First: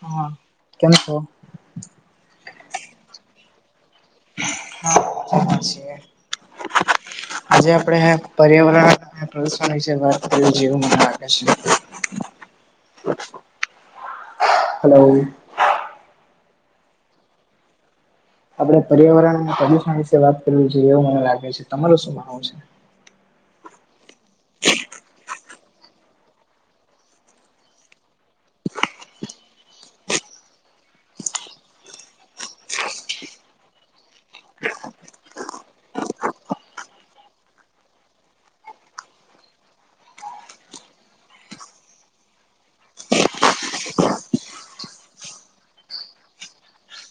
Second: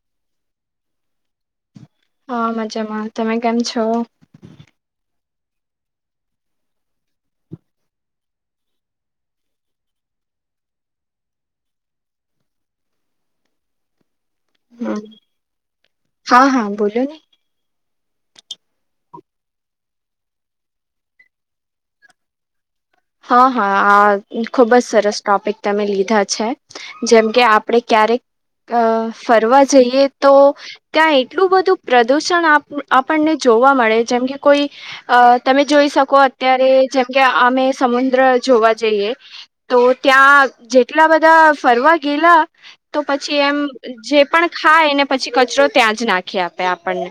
હા કેમ છો? હા મજામાં તમે કેમ છો? હા સા છીએ [inaudible] આજે આપણે પર્યાવરણ પ્રદુષણ વાત કરી જેવ- - અચ્છા. હમ હા હા બોલો ને- - આપડે પર્યાવરણ અને પ્રદુષણ વિશે વાત કરવી જોઈએ એવું મને લાગે છે તમારું શું માનવું છે? હા હા આ ખુબ જ સરસ ટોપિક તમે લીધા છે- - જેમ કે આપડે ક્યારેક અ ફરવા જઈએ તો- - ત્યાં એટલું બધું પ્રદુષણ આપણને જોવા મળે જેમ કે કોઈ- - અ તમે જોઈ શકો અત્યારે જેમ કે અમે સમુદ્ર જોવા જઈએ- - તો ત્યાં જેટલા બધા ફરવા ગેલા- - તો પછી એમ જે પણ ખાય એને પછી કચરો ત્યાં જ નાખી આપે આપણને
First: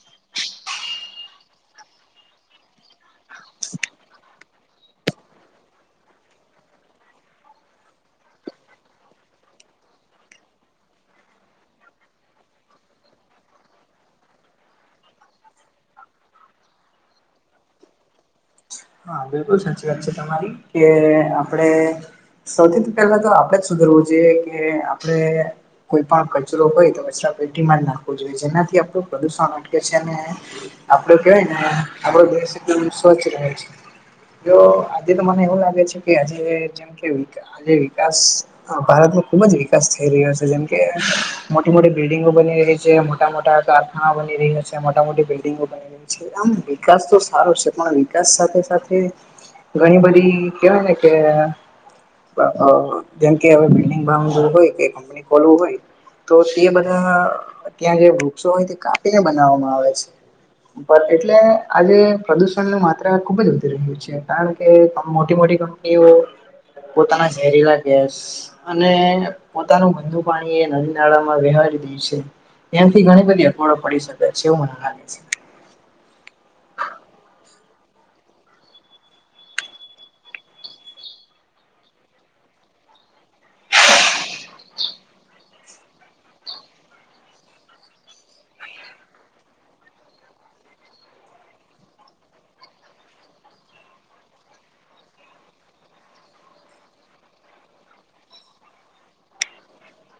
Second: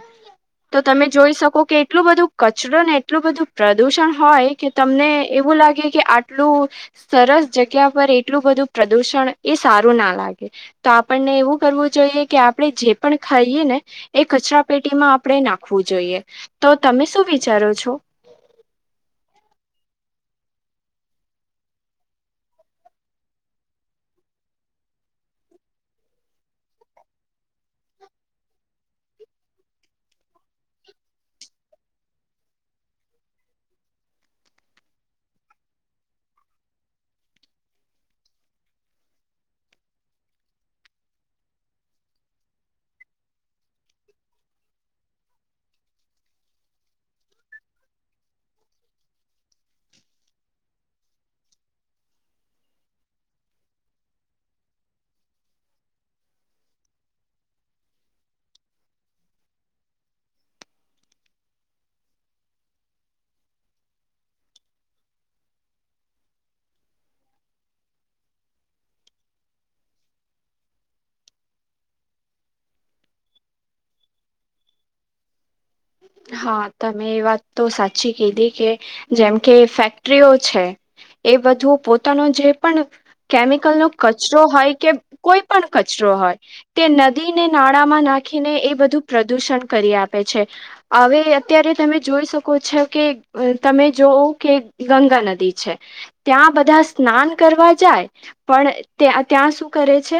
તો તમે જોઈ શકો કે એટલું બધું કચરો ને એટલું બધું પ્રદુષણ હોય કે તમને એવું લાગે કે આટલું સરસ જગ્યા પર એટલું બધું પ્રદુષણ એ સારું ના લાગે તો આપણને એવું કરવું જોઈએ કે આપણેે જે પણ ખાઈએ ને એ કચરા પેટીમાં આપણે નાખવું જોઈએ તો તમે શું વિચારો છો હા બિલકુલ સાચી વાત છે તમારી કે આપડ સૌથી પહેલા તો આપડે જ સુધરવું જોઈએ કે આપણે કોઈ પણ કચરો હોય તો કચરા પેટીમાં જ નાખવો જોઈએ જેનાથી આપણું પ્રદુષણ અટકે છે અને આપડો કેવાય ને આપડો દેશ એકદમ સ્વચ્છ રહે છે તો આજે તો મને એવું લાગે છે કે આજે જેમ કે આજે વિકાસ ભારતનો ખુબ જ વિકાસ થઈ રહ્યો છે જેમ કે મોટી મોટી બિલ્ડિંગો બની રહી છે મોટા મોટા કાર ઘણા બની રહ્યા છે મોટા મોટી બિલ્ડિંગો બની રહી છે આમ વિકાસ તો સારો છે પણ વિકાસ સાથે સાથે ઘણી બધી કેવાય ને કે જેમકે હવે બિલ્ડંગ બાું હોય કે કંપની ખોલવું હોય તો તે બધા ત્યાં જે વૃક્ષો હોય તે કાપીને બનાવવામાં આવે છે એટલે આજે પ્રદુષણની માત્રા ખુબ જ છે કારણ કે મોટી મોટી કંપનીઓ પોતાના ઝેરીલા ગેસ અને પોતાનું ગંદુ પાણી એ નદી નાળામાં વહારી દે છે ત્યાંથી ઘણી બધી અખવાડો પડી શકે છેવ મને લાગે છે હા તમે એ વાત તો સાચી કીધી કે જેમ કે ફેક્ટરીઓ છે એ બધું પોતાનો જે પણ કેમિકલ નો કચરો હોય કે કોઈ પણ કચરો હોય તે નદીને નાળામાં નાખીને એ બધું પ્રદુષણ કરી આપે છે હવે અત્યારે તમે જોઈ શકો છો કે અ તમે જોવ કે ગંગા નદી છે ત્યાં બધા સ્નાન કરવા જાય પણ ત્યાં શું કરે છે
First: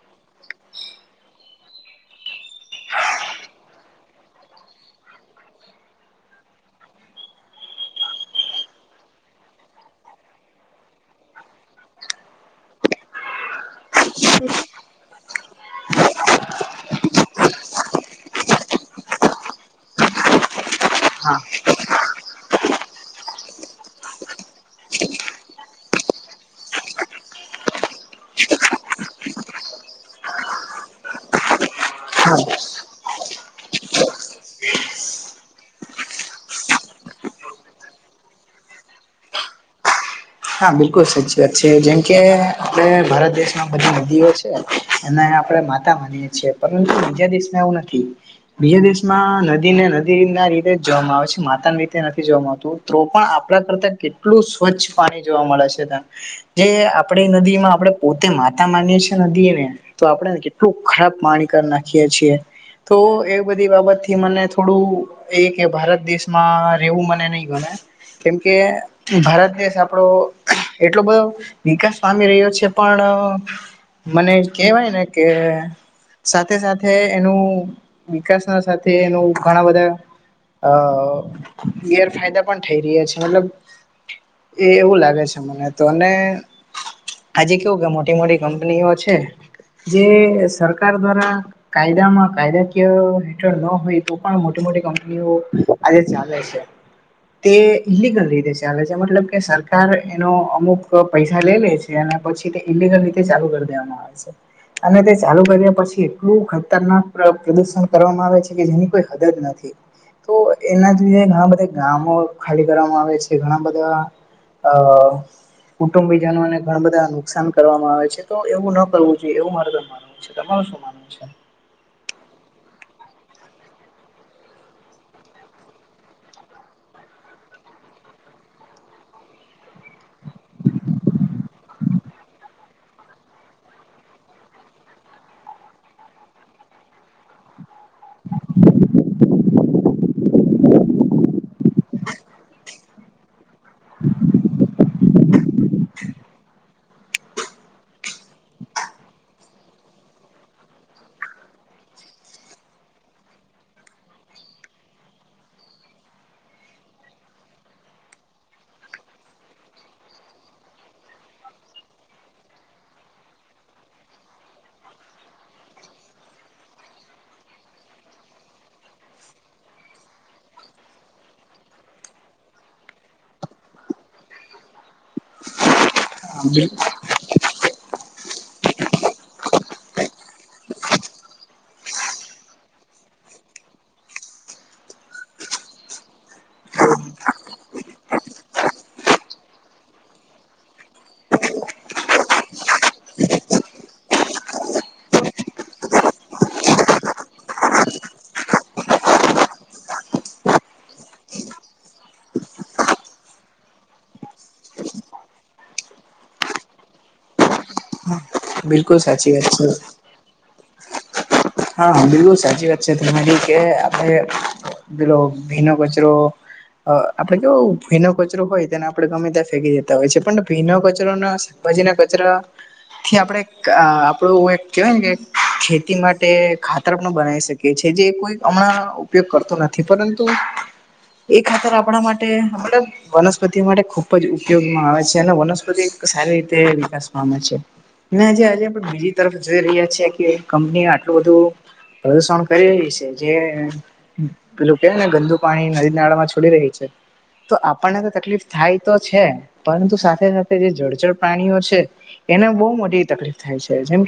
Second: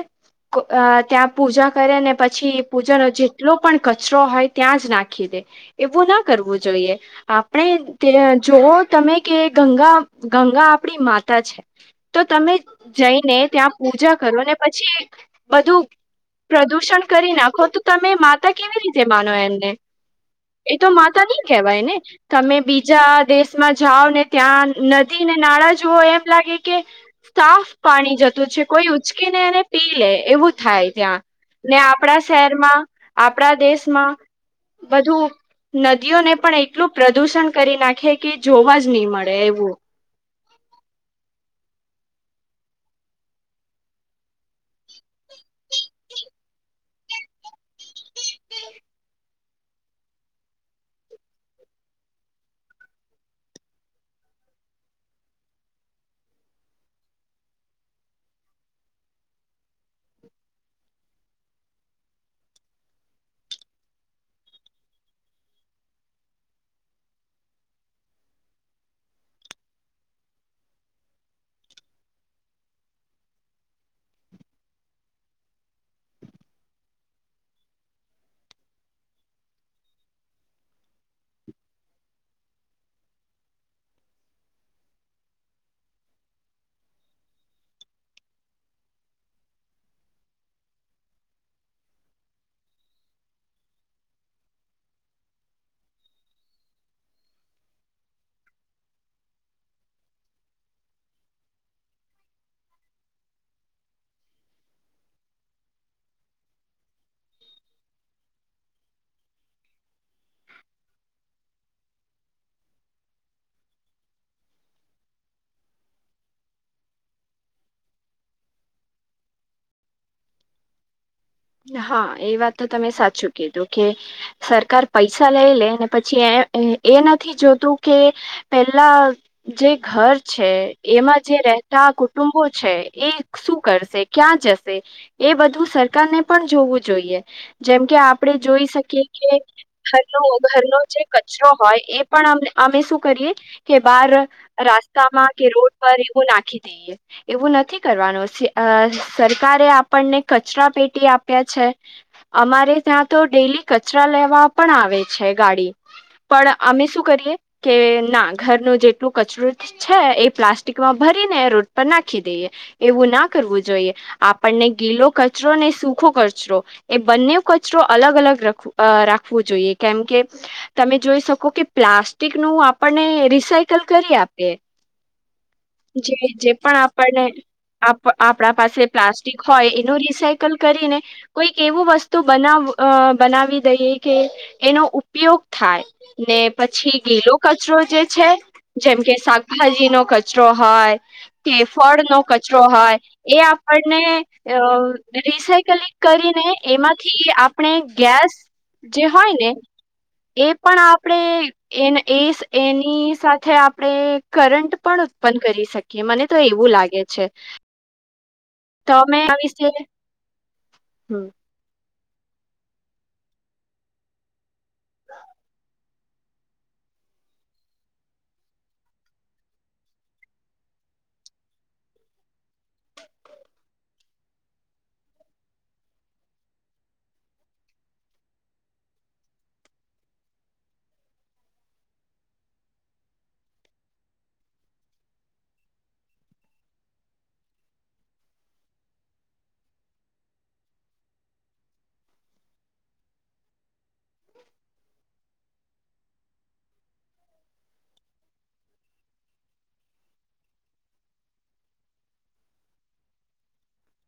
અ ત્યાં પૂજા કરે ને પછી પૂજાનો જેટલો પણ કચરો હોય ત્યાં જ નાખે રાખી દે એવું ના કરવું જોઈએ આપણે જોવ તમે કે ગંગા ગંગા આપડી માતા છે તો તમે જઈને ત્યાં પૂજા કરો ને પછી બધું પ્રદૂષણ કરી નાખો તો તમે માતા કેવી રીતે માનો એમને એ તો માતા હા નહી કેહેવાય ને તમે બીજા દેશમાં જાઓ ને ત્યાં નદી ને નાળં જુવઓ એમ લાગે કે સાફ પાણી જતું છે કોઈ ઉચકી ને અને પી લે એવું થાય ત્યાં ને આપણા હા શહેરમાં આપણા દેશમાં વધુ નદીઓને પણ એટલું પ્રદુષણ કરી નાખે કે જોવા જ નહી મળે એવું હા બિલકુલ સાચી વાત છે જેમકે આપણે ભારત દેશમાં બધા નદીઓ છે એના આપણેે માતા માનીએે છીએ પરંતુ બીજા દેશમાં એવું નથી બીજા દેશમાં નદી ને નદી રીતે જ જોવામાં આવે છે માતા રીતે નથી જોવાવામાં આવતું તો પણ આપણા કરતા કેટલું સ્વચ્છ પાણી જોવા મળે છે ત્યા જે આપણે નદીમાં આપણેે પોતે માતા માનીએ છીએ નદી એને તો આપણેને કેટલું ખરાબ પાણી કરી નાખીએ છીએ તો એ બધી બાબતથી મને થોડું એ કે ભારત દેશમાં રહેેવું મને નહી ગણ કેમકે ભારત દેશ આપ આપડો એટલો બધો વિકાસ પામી રહ્યો છે પણ મને કેહેવાય ને કે સાથે સાથે એનું વિકાસ ના સાથે એનું ઘણા બધા અ ગેરફાયદા પણ થઈ રહ્યા છે મતલબ એ એવું લાગે છે મને તો અને આજે કેવું કે મોટી મોટી કંપનીઓ છે જે સરકાર દ્વારા કાયદામાં કાયદાકીય હેઠળ ન હોય તો પણ મોટી મોટી કંપનીઓ આજે ચાલે છે તે ઇલિગલ રીતે ચાલે છે મતલબ કે સરકાર એનો અમુક પૈસા લે લે છે અને પછી તે ઇલિગલ રીતે ચાલુ કરી દેવામાં આવે છે અને તે ચાલુ કર્યા પછી એટલું ખતરનાક પ્રદુષણ કરવામાં આવે છે કે જેની કોઈ હદ જ નથી તો એના જ લીધે ઘણા બધા ગામો ખાલી કરવામાં આવે છે ઘણા બધા હ કુટુંબીજનોને ઘણ બધા નુકસાન કરવામાં આવે છે તો એવું ન કરવું જોઈએ એવું મારે મા તમારું શું માનવું છે હા એ વાત તો તમે સાચું કીધું કે સરકાર પૈસા લઈ લે ને પછી એ એ નથી જોતું કે પેલા જે ઘર છે એમાં જે રહેતા કુટુંબો છે એ શું કરશે ક્યાં જશે એ બધું સરકારને પણ જોવું જોઈએ જેમ કે આપડે જોઈ શકીએ કે ઘરનો ઘરનો જે કચરો હોય એ પણ અમ અમે શું કરીએ કે બાર રાસ્તામાં કે રોડ પર એવું નાખી દઈએ. એવું નથી કરવાનું. સે અહ સરકારે આપણને કચરા પેટી આપ તે છે. અમારે ત્યાં તો ડેલી કચરા લેવા પણ આવે છે ગાડી. પણ અમે શું કરીએ કે ના ઘરનું જેટલું કચરું છે એ પ્લાસ્ટિકમાં ભરીને રોડ પર નાખી દઈએ. એવું ના કરવું જોઈએ આપણને ગીલો કચરો ને શું ખો કચરો એ બંને કચરો અલગ અલગ રખ અહ રાખવું જોઈએ કેમ કે તમે જોઈ શકો કે પ્લાસ્ટિક નું આપણને રિસાયકલ કરી આપે. જે જે પણ હા આપણને આપ આપડા પાસે પ્લાસ્ટિક હોય એનું રિસાયકલ કરીને કોઈક એવું વસ્તુ બનાવ અહ બનાવી દઈએ કે એનો ઉપયોગ થાય ને પછી ગીલો કચરો જે છે જેમ કે શાકભાજી નો કચરો હોય તે ફળ નો કચરો હોય એ આપણને અહ રિસાયકલિંગ કરીને એમાંથી આપણે ગેસ જે હોય ને એ પણ આપડે એને એસ એની સાથે આપણેે કરંટ પણ ઉત્પન્ન કરી શક કે મને તો એવું લાગે છે. બિલકુલ તમે સાચી આ વાત વિશે છે. હમ્મ હા, બિલકુલ સાચી વાત છે તમારી કે આપડે બેલો ભીનો કચરો અહ આપડે કેવો ભીનો કચરો હોય, તેને આપડે ગમે તં ફેંકી દેતા હોય છે, પણ ભીનો કચરો ના ભજીના કચરા થી આપડે અહ આપણું એક કહેવાય ને કે ખેતી માટ તે ખાતર માં બનાવી શકે છે જે કોઈ હમણાં ઉપયોગ કરતો નથી પરંતુ એ ખાતર આપણા માટે મતલબ વનસ્પતિ માટે ખુબ જ ઉપયોગમાં આવે છે અને વનસ્પતિ સારી રીતે વિકાસ પામે છે. ના જે આજે પણ બીજી તરફ જોઈ રહ્યા છે કે કંપની આટલું બધું પ્રદુષણ કરી રહી છે જે પેલું કે ને ગંદુ પાણી નદી નાળા માં છોડી રહી છે તો આપણને તો તકલીફ થાય તો છે પરંતુ સાથે સાથે જે જળચર પ્રાણીઓ છે એને બહુ મોટી તકલીફ થાય છે જેમ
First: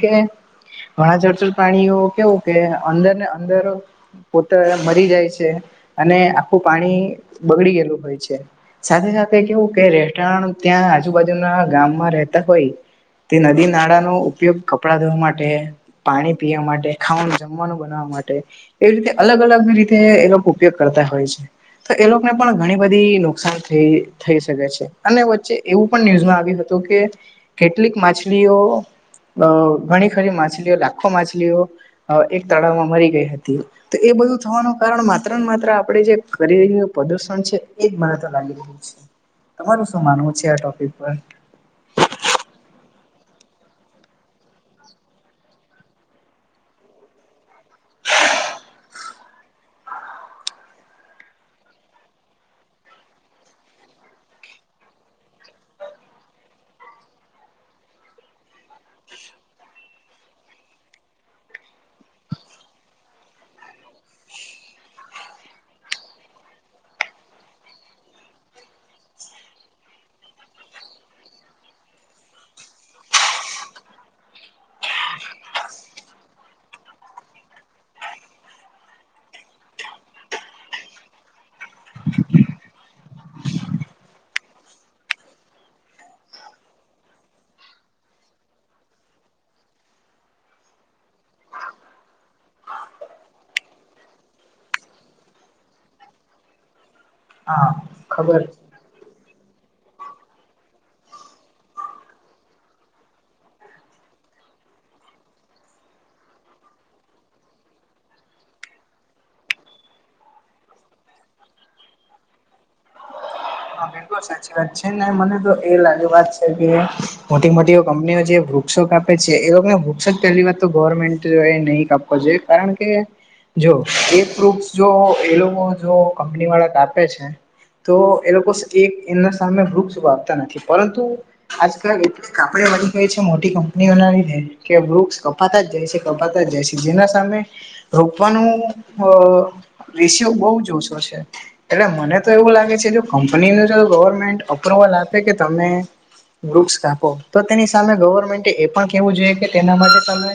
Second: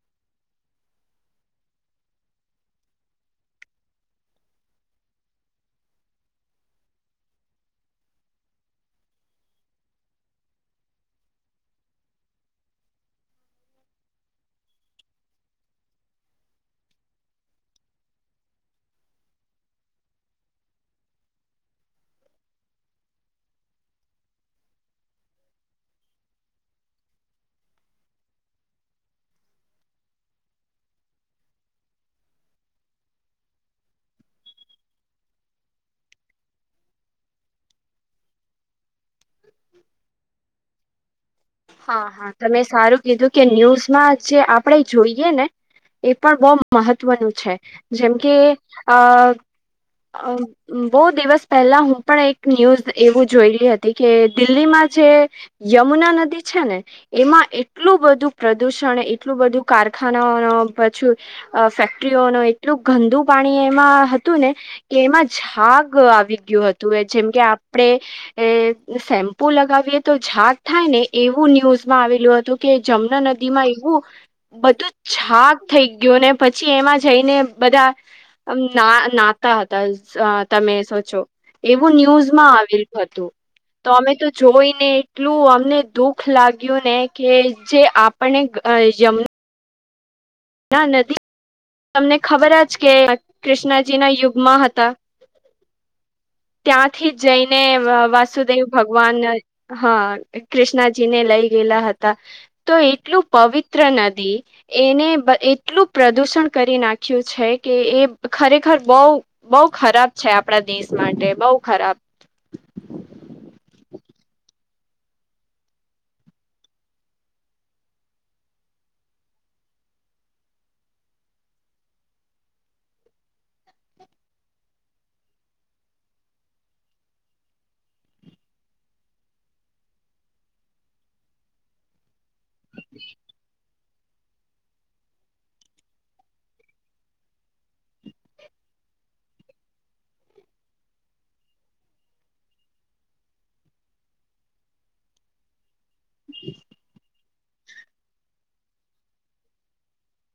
આ જચુ પ્રાણીઓ કેવું કે અંદર ને અંદર પોતે મરી જાય છે અને આખું પાણી બગડી ગયેલું હોય છે. સાથે સાથે, કેવું કે રેસ્ટોરન્ટ ત્યાં આજુબાજુના ગામમાં રહેતા હોય તે નદી નાળાનો ઉપયોગ કપડા ધોવા માટે પાણી પીવા માટે, ખાવાનું જમવાનું બનાવવા માટે એવી રીતે અલગ-અલગ રીતે એનો ઉપયોગ કરતા હોય છે. તો એ લોકોને પણ ઘણી બધી નુકસાન થઈ થઈ શકે છે અને વચ્ચે એવું પણ ન્યૂઝમાં આવ્યું હતું કે કેટલીક માછલીઓ અહ, ઘણી ખરી માછલીઓ, લાખો માછલીઓ અહ એક તળાવમાં મરી ગઈ હતી. તો એ બધું થવાનું કારણ માત્ર ને માત્ર આપે જે કરી રહ્યું પ્રદુષણ છે, એજ મને તો લાગે એવું છે. તમારું શું માનવું છે આ ટોપિક પર? હા હા, તમે સારું કીધું કે ન્યૂઝમાં જે આપણેે જોઈએ ને એ પણ બહુ મહત્વનું છે, જેમ કે અહ અમ્મ બહુ દિવસ પહેલા, હું પણ એક ન્યૂઝ એવું જોયલી હતી કે દિલ્હીમાં જે યમુના નદી છે ને. એમાં એટલું બધું પ્રદુષણ, એટલું બધું કારખાના પછું અહ, ફેક્ટરીઓનું એટલું ગંદુ પાણી એમાં હતું ને કે એમાં ઝાગ આવી ગયું હતું, જેમ કે આપડે એ શેમ્પુ લગાવીએ તો ઝાડ થાય ને? એવું ન્યુઝમાં આવેલું હતું કે જમુના નદી માં એવું બધું ઝાડ થઈ ગયું ને, પછી એમાં જઈને બધા ના, નાહતા હતા, તમે તો જોવો. એવું ન્યૂઝમાં આવેલું હતું, તો અમે તો જોઈ ને એટલું અમને દુઃખ લાગ્યું ને કે, જે આપણે જે યમુના ના નથી. તમને ખબર જ કે, કૃષ્ણજી ના યુગમાં હતા. ત્યાંથી જ જઈને હા ખબર વાસુદેવ ભગવાન, હા, કૃષ્ણાજી ને લઈ ગયેલા હતા. તો એટલું પવિત્ર નદી એને એટલું પ્રદુષણ કરી નાખ્યું છે કે, એ ખરેખર બહુ બઉ ખરાબ છે આપણા દેશ માટે, બઉ ખરાબ. હા સાચી વાત છે ને, મને તો એ લાગણીની વાત છે કે મોટી મોટી એ કંપનીઓ જે વૃક્ષો કા આપ એ લોકો વૃક્ષો પહેલી વાત, તો ગવર્મેન્ટ એ નહીં આપવા જોઈએ, કારણ કે જો એ પ્રૂફ, જો એ લોકો કંપની વાળાને આપે છે. તો એ લોકો એમના સામે વૃક્ષ આપતા નથી, પરંતુ આજકાલ ગામડે વધી ગઈ છે. મોટી કંપની. ના થાય કે વૃક્ષ કપાતા જાય છે, કપાતા જાય છે, જેના સામે રોપવાનું અ રેશિયો બહુ ઓછો છે. એટલે મને તો એવું લાગે છે જો. અને અંદર જો ગવર્મેન્ટ અપ્રુવલ આપે કે તમે વૃક્ષ કાપો તો તેની સામે ગવર્મેન્ટ એ પણ કેવું જોઈએ કે તેના માટે તમે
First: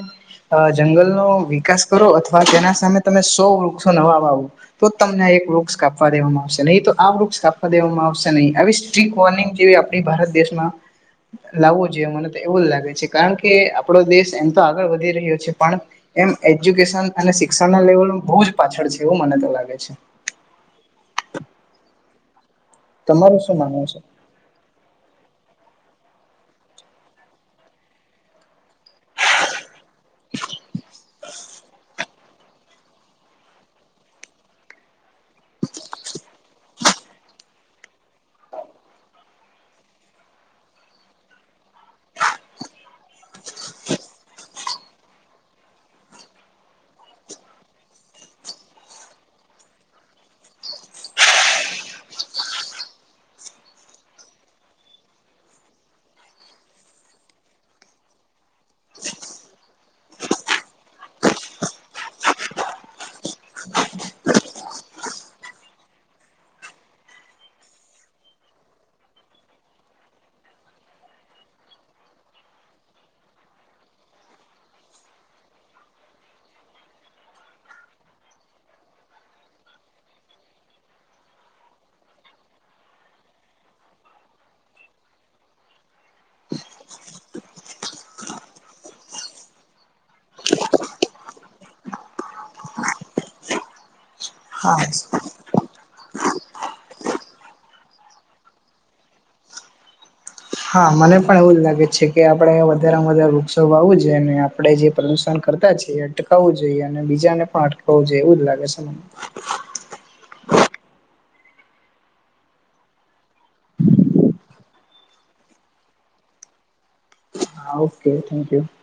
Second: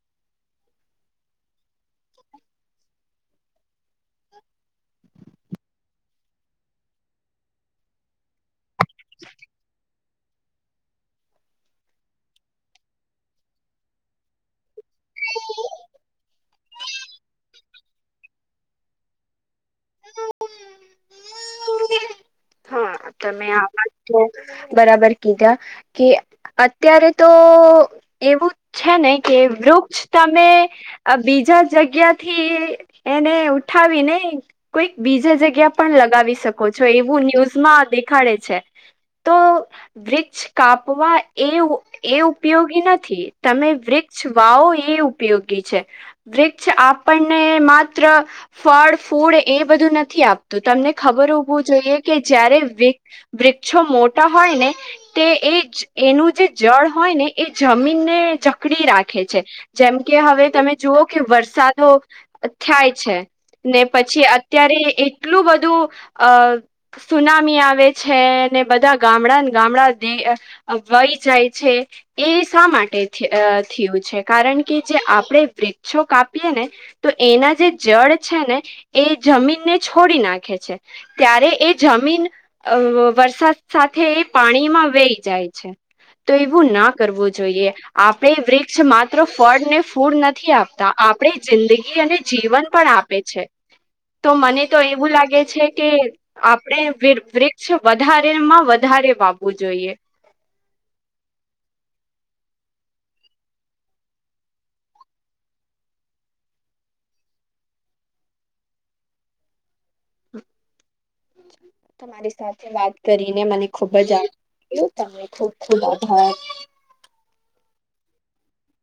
અ, જંગલનો વિકાસ કરો અથવા તેના સામે તમે સો વૃક્ષો નવા વાવો. તો તમને એક વૃક્ષ કાપવા દેવામાં આવશે નહીં, તો આ વૃક્ષ કાપવા દેવામાં આવશે નહીં, આવી સ્ટ્રીટ વોર્નિંગ જેવી આપણી ભારત દેશમાં લાવવું જોઈએ, મને તો એવું જ લાગે છે, કારણ કે આપણો દેશ એમ તો આગળ વધી રહ્યો છે, પણ એમ એજ્યુકેશન અને શિક્ષણ ના લેવલ બહુ જ પાછળ છે, એવું મને તો લાગે છે. હા તમારું તમે શું આ માનવું છે અવાજ બરાબર કીધા. કે અત્યારે તો એવું છે ને કે, વૃક્ષ તમે બીજા જગ્યા થી એને ઉઠાવી ને કોઈક બીજા જગ્યા પણ લગાવી શકો છો, એવું ન્યૂઝમાં દેખાડે છે. તો વૃક્ષ કાપવા એવું. એ ઉપયોગી નથી, તમે વૃક્ષ વાવો એ ઉપયોગી છે. વૃક્ષ આપણને માત્ર ફળ ફૂડ એ બધું નથી આપતું. તમને ખબર હોવુ જોઈએ કે જયારે વૃ વૃક્ષો મોટા હોય ને તે એ જ એનું જે જળ હોય ને એ જમીનને ચકડી રાખે છે. જેમ કે હવે તમે જુઓ કે વરસાદો થાય છે ને પછી અત્યારે એટલું બધું અ સુનામી આ આવે છે ને બધા ગામડાને ગામડા [unintelligible] વહી જાય છે. એ શા માટે થ અ થિયુ છે. કારણ કે જે આપણે વૃક્ષો કાપીએ ને તો એના જે જડ છે ને એ જમીનને છોડી નાખે છે. ત્યારે એ જમીન અ વરસાદ સાથે એ પાણીમાં વેહી જાય છે. તો એવું ના કરવું જોઈએ. આપને વૃક્ષ માત્ર ફળ ને ફૂડ નથી આપતા આપડે જિંદગી અને જીવન પણ આપ પે છે તો મને તો હા એવું લાગે છે કે આપડે વી [unintelligible] ક્ષો વધારે માં વધારે વાવું જોઈએ. હા, મને પણ એવું જ લાગે છે કે આપણેે વધારેમાં વધારે વૃક્ષો વાવું જોઈ અને આપણે જે પ્રદુષણ કરતા છીએ. ટેકાવું જોઈએ અને બીજાને પણ અટકાવું જોએ એવું લાગે છે. મને [inaudible] તમારી સાથે વાત કરીને મને ખુબ જ આ એવું તમેં ખૂબ ખૂબ આભાર. હા, ઓકે થેન્ક યુ. [inaudible]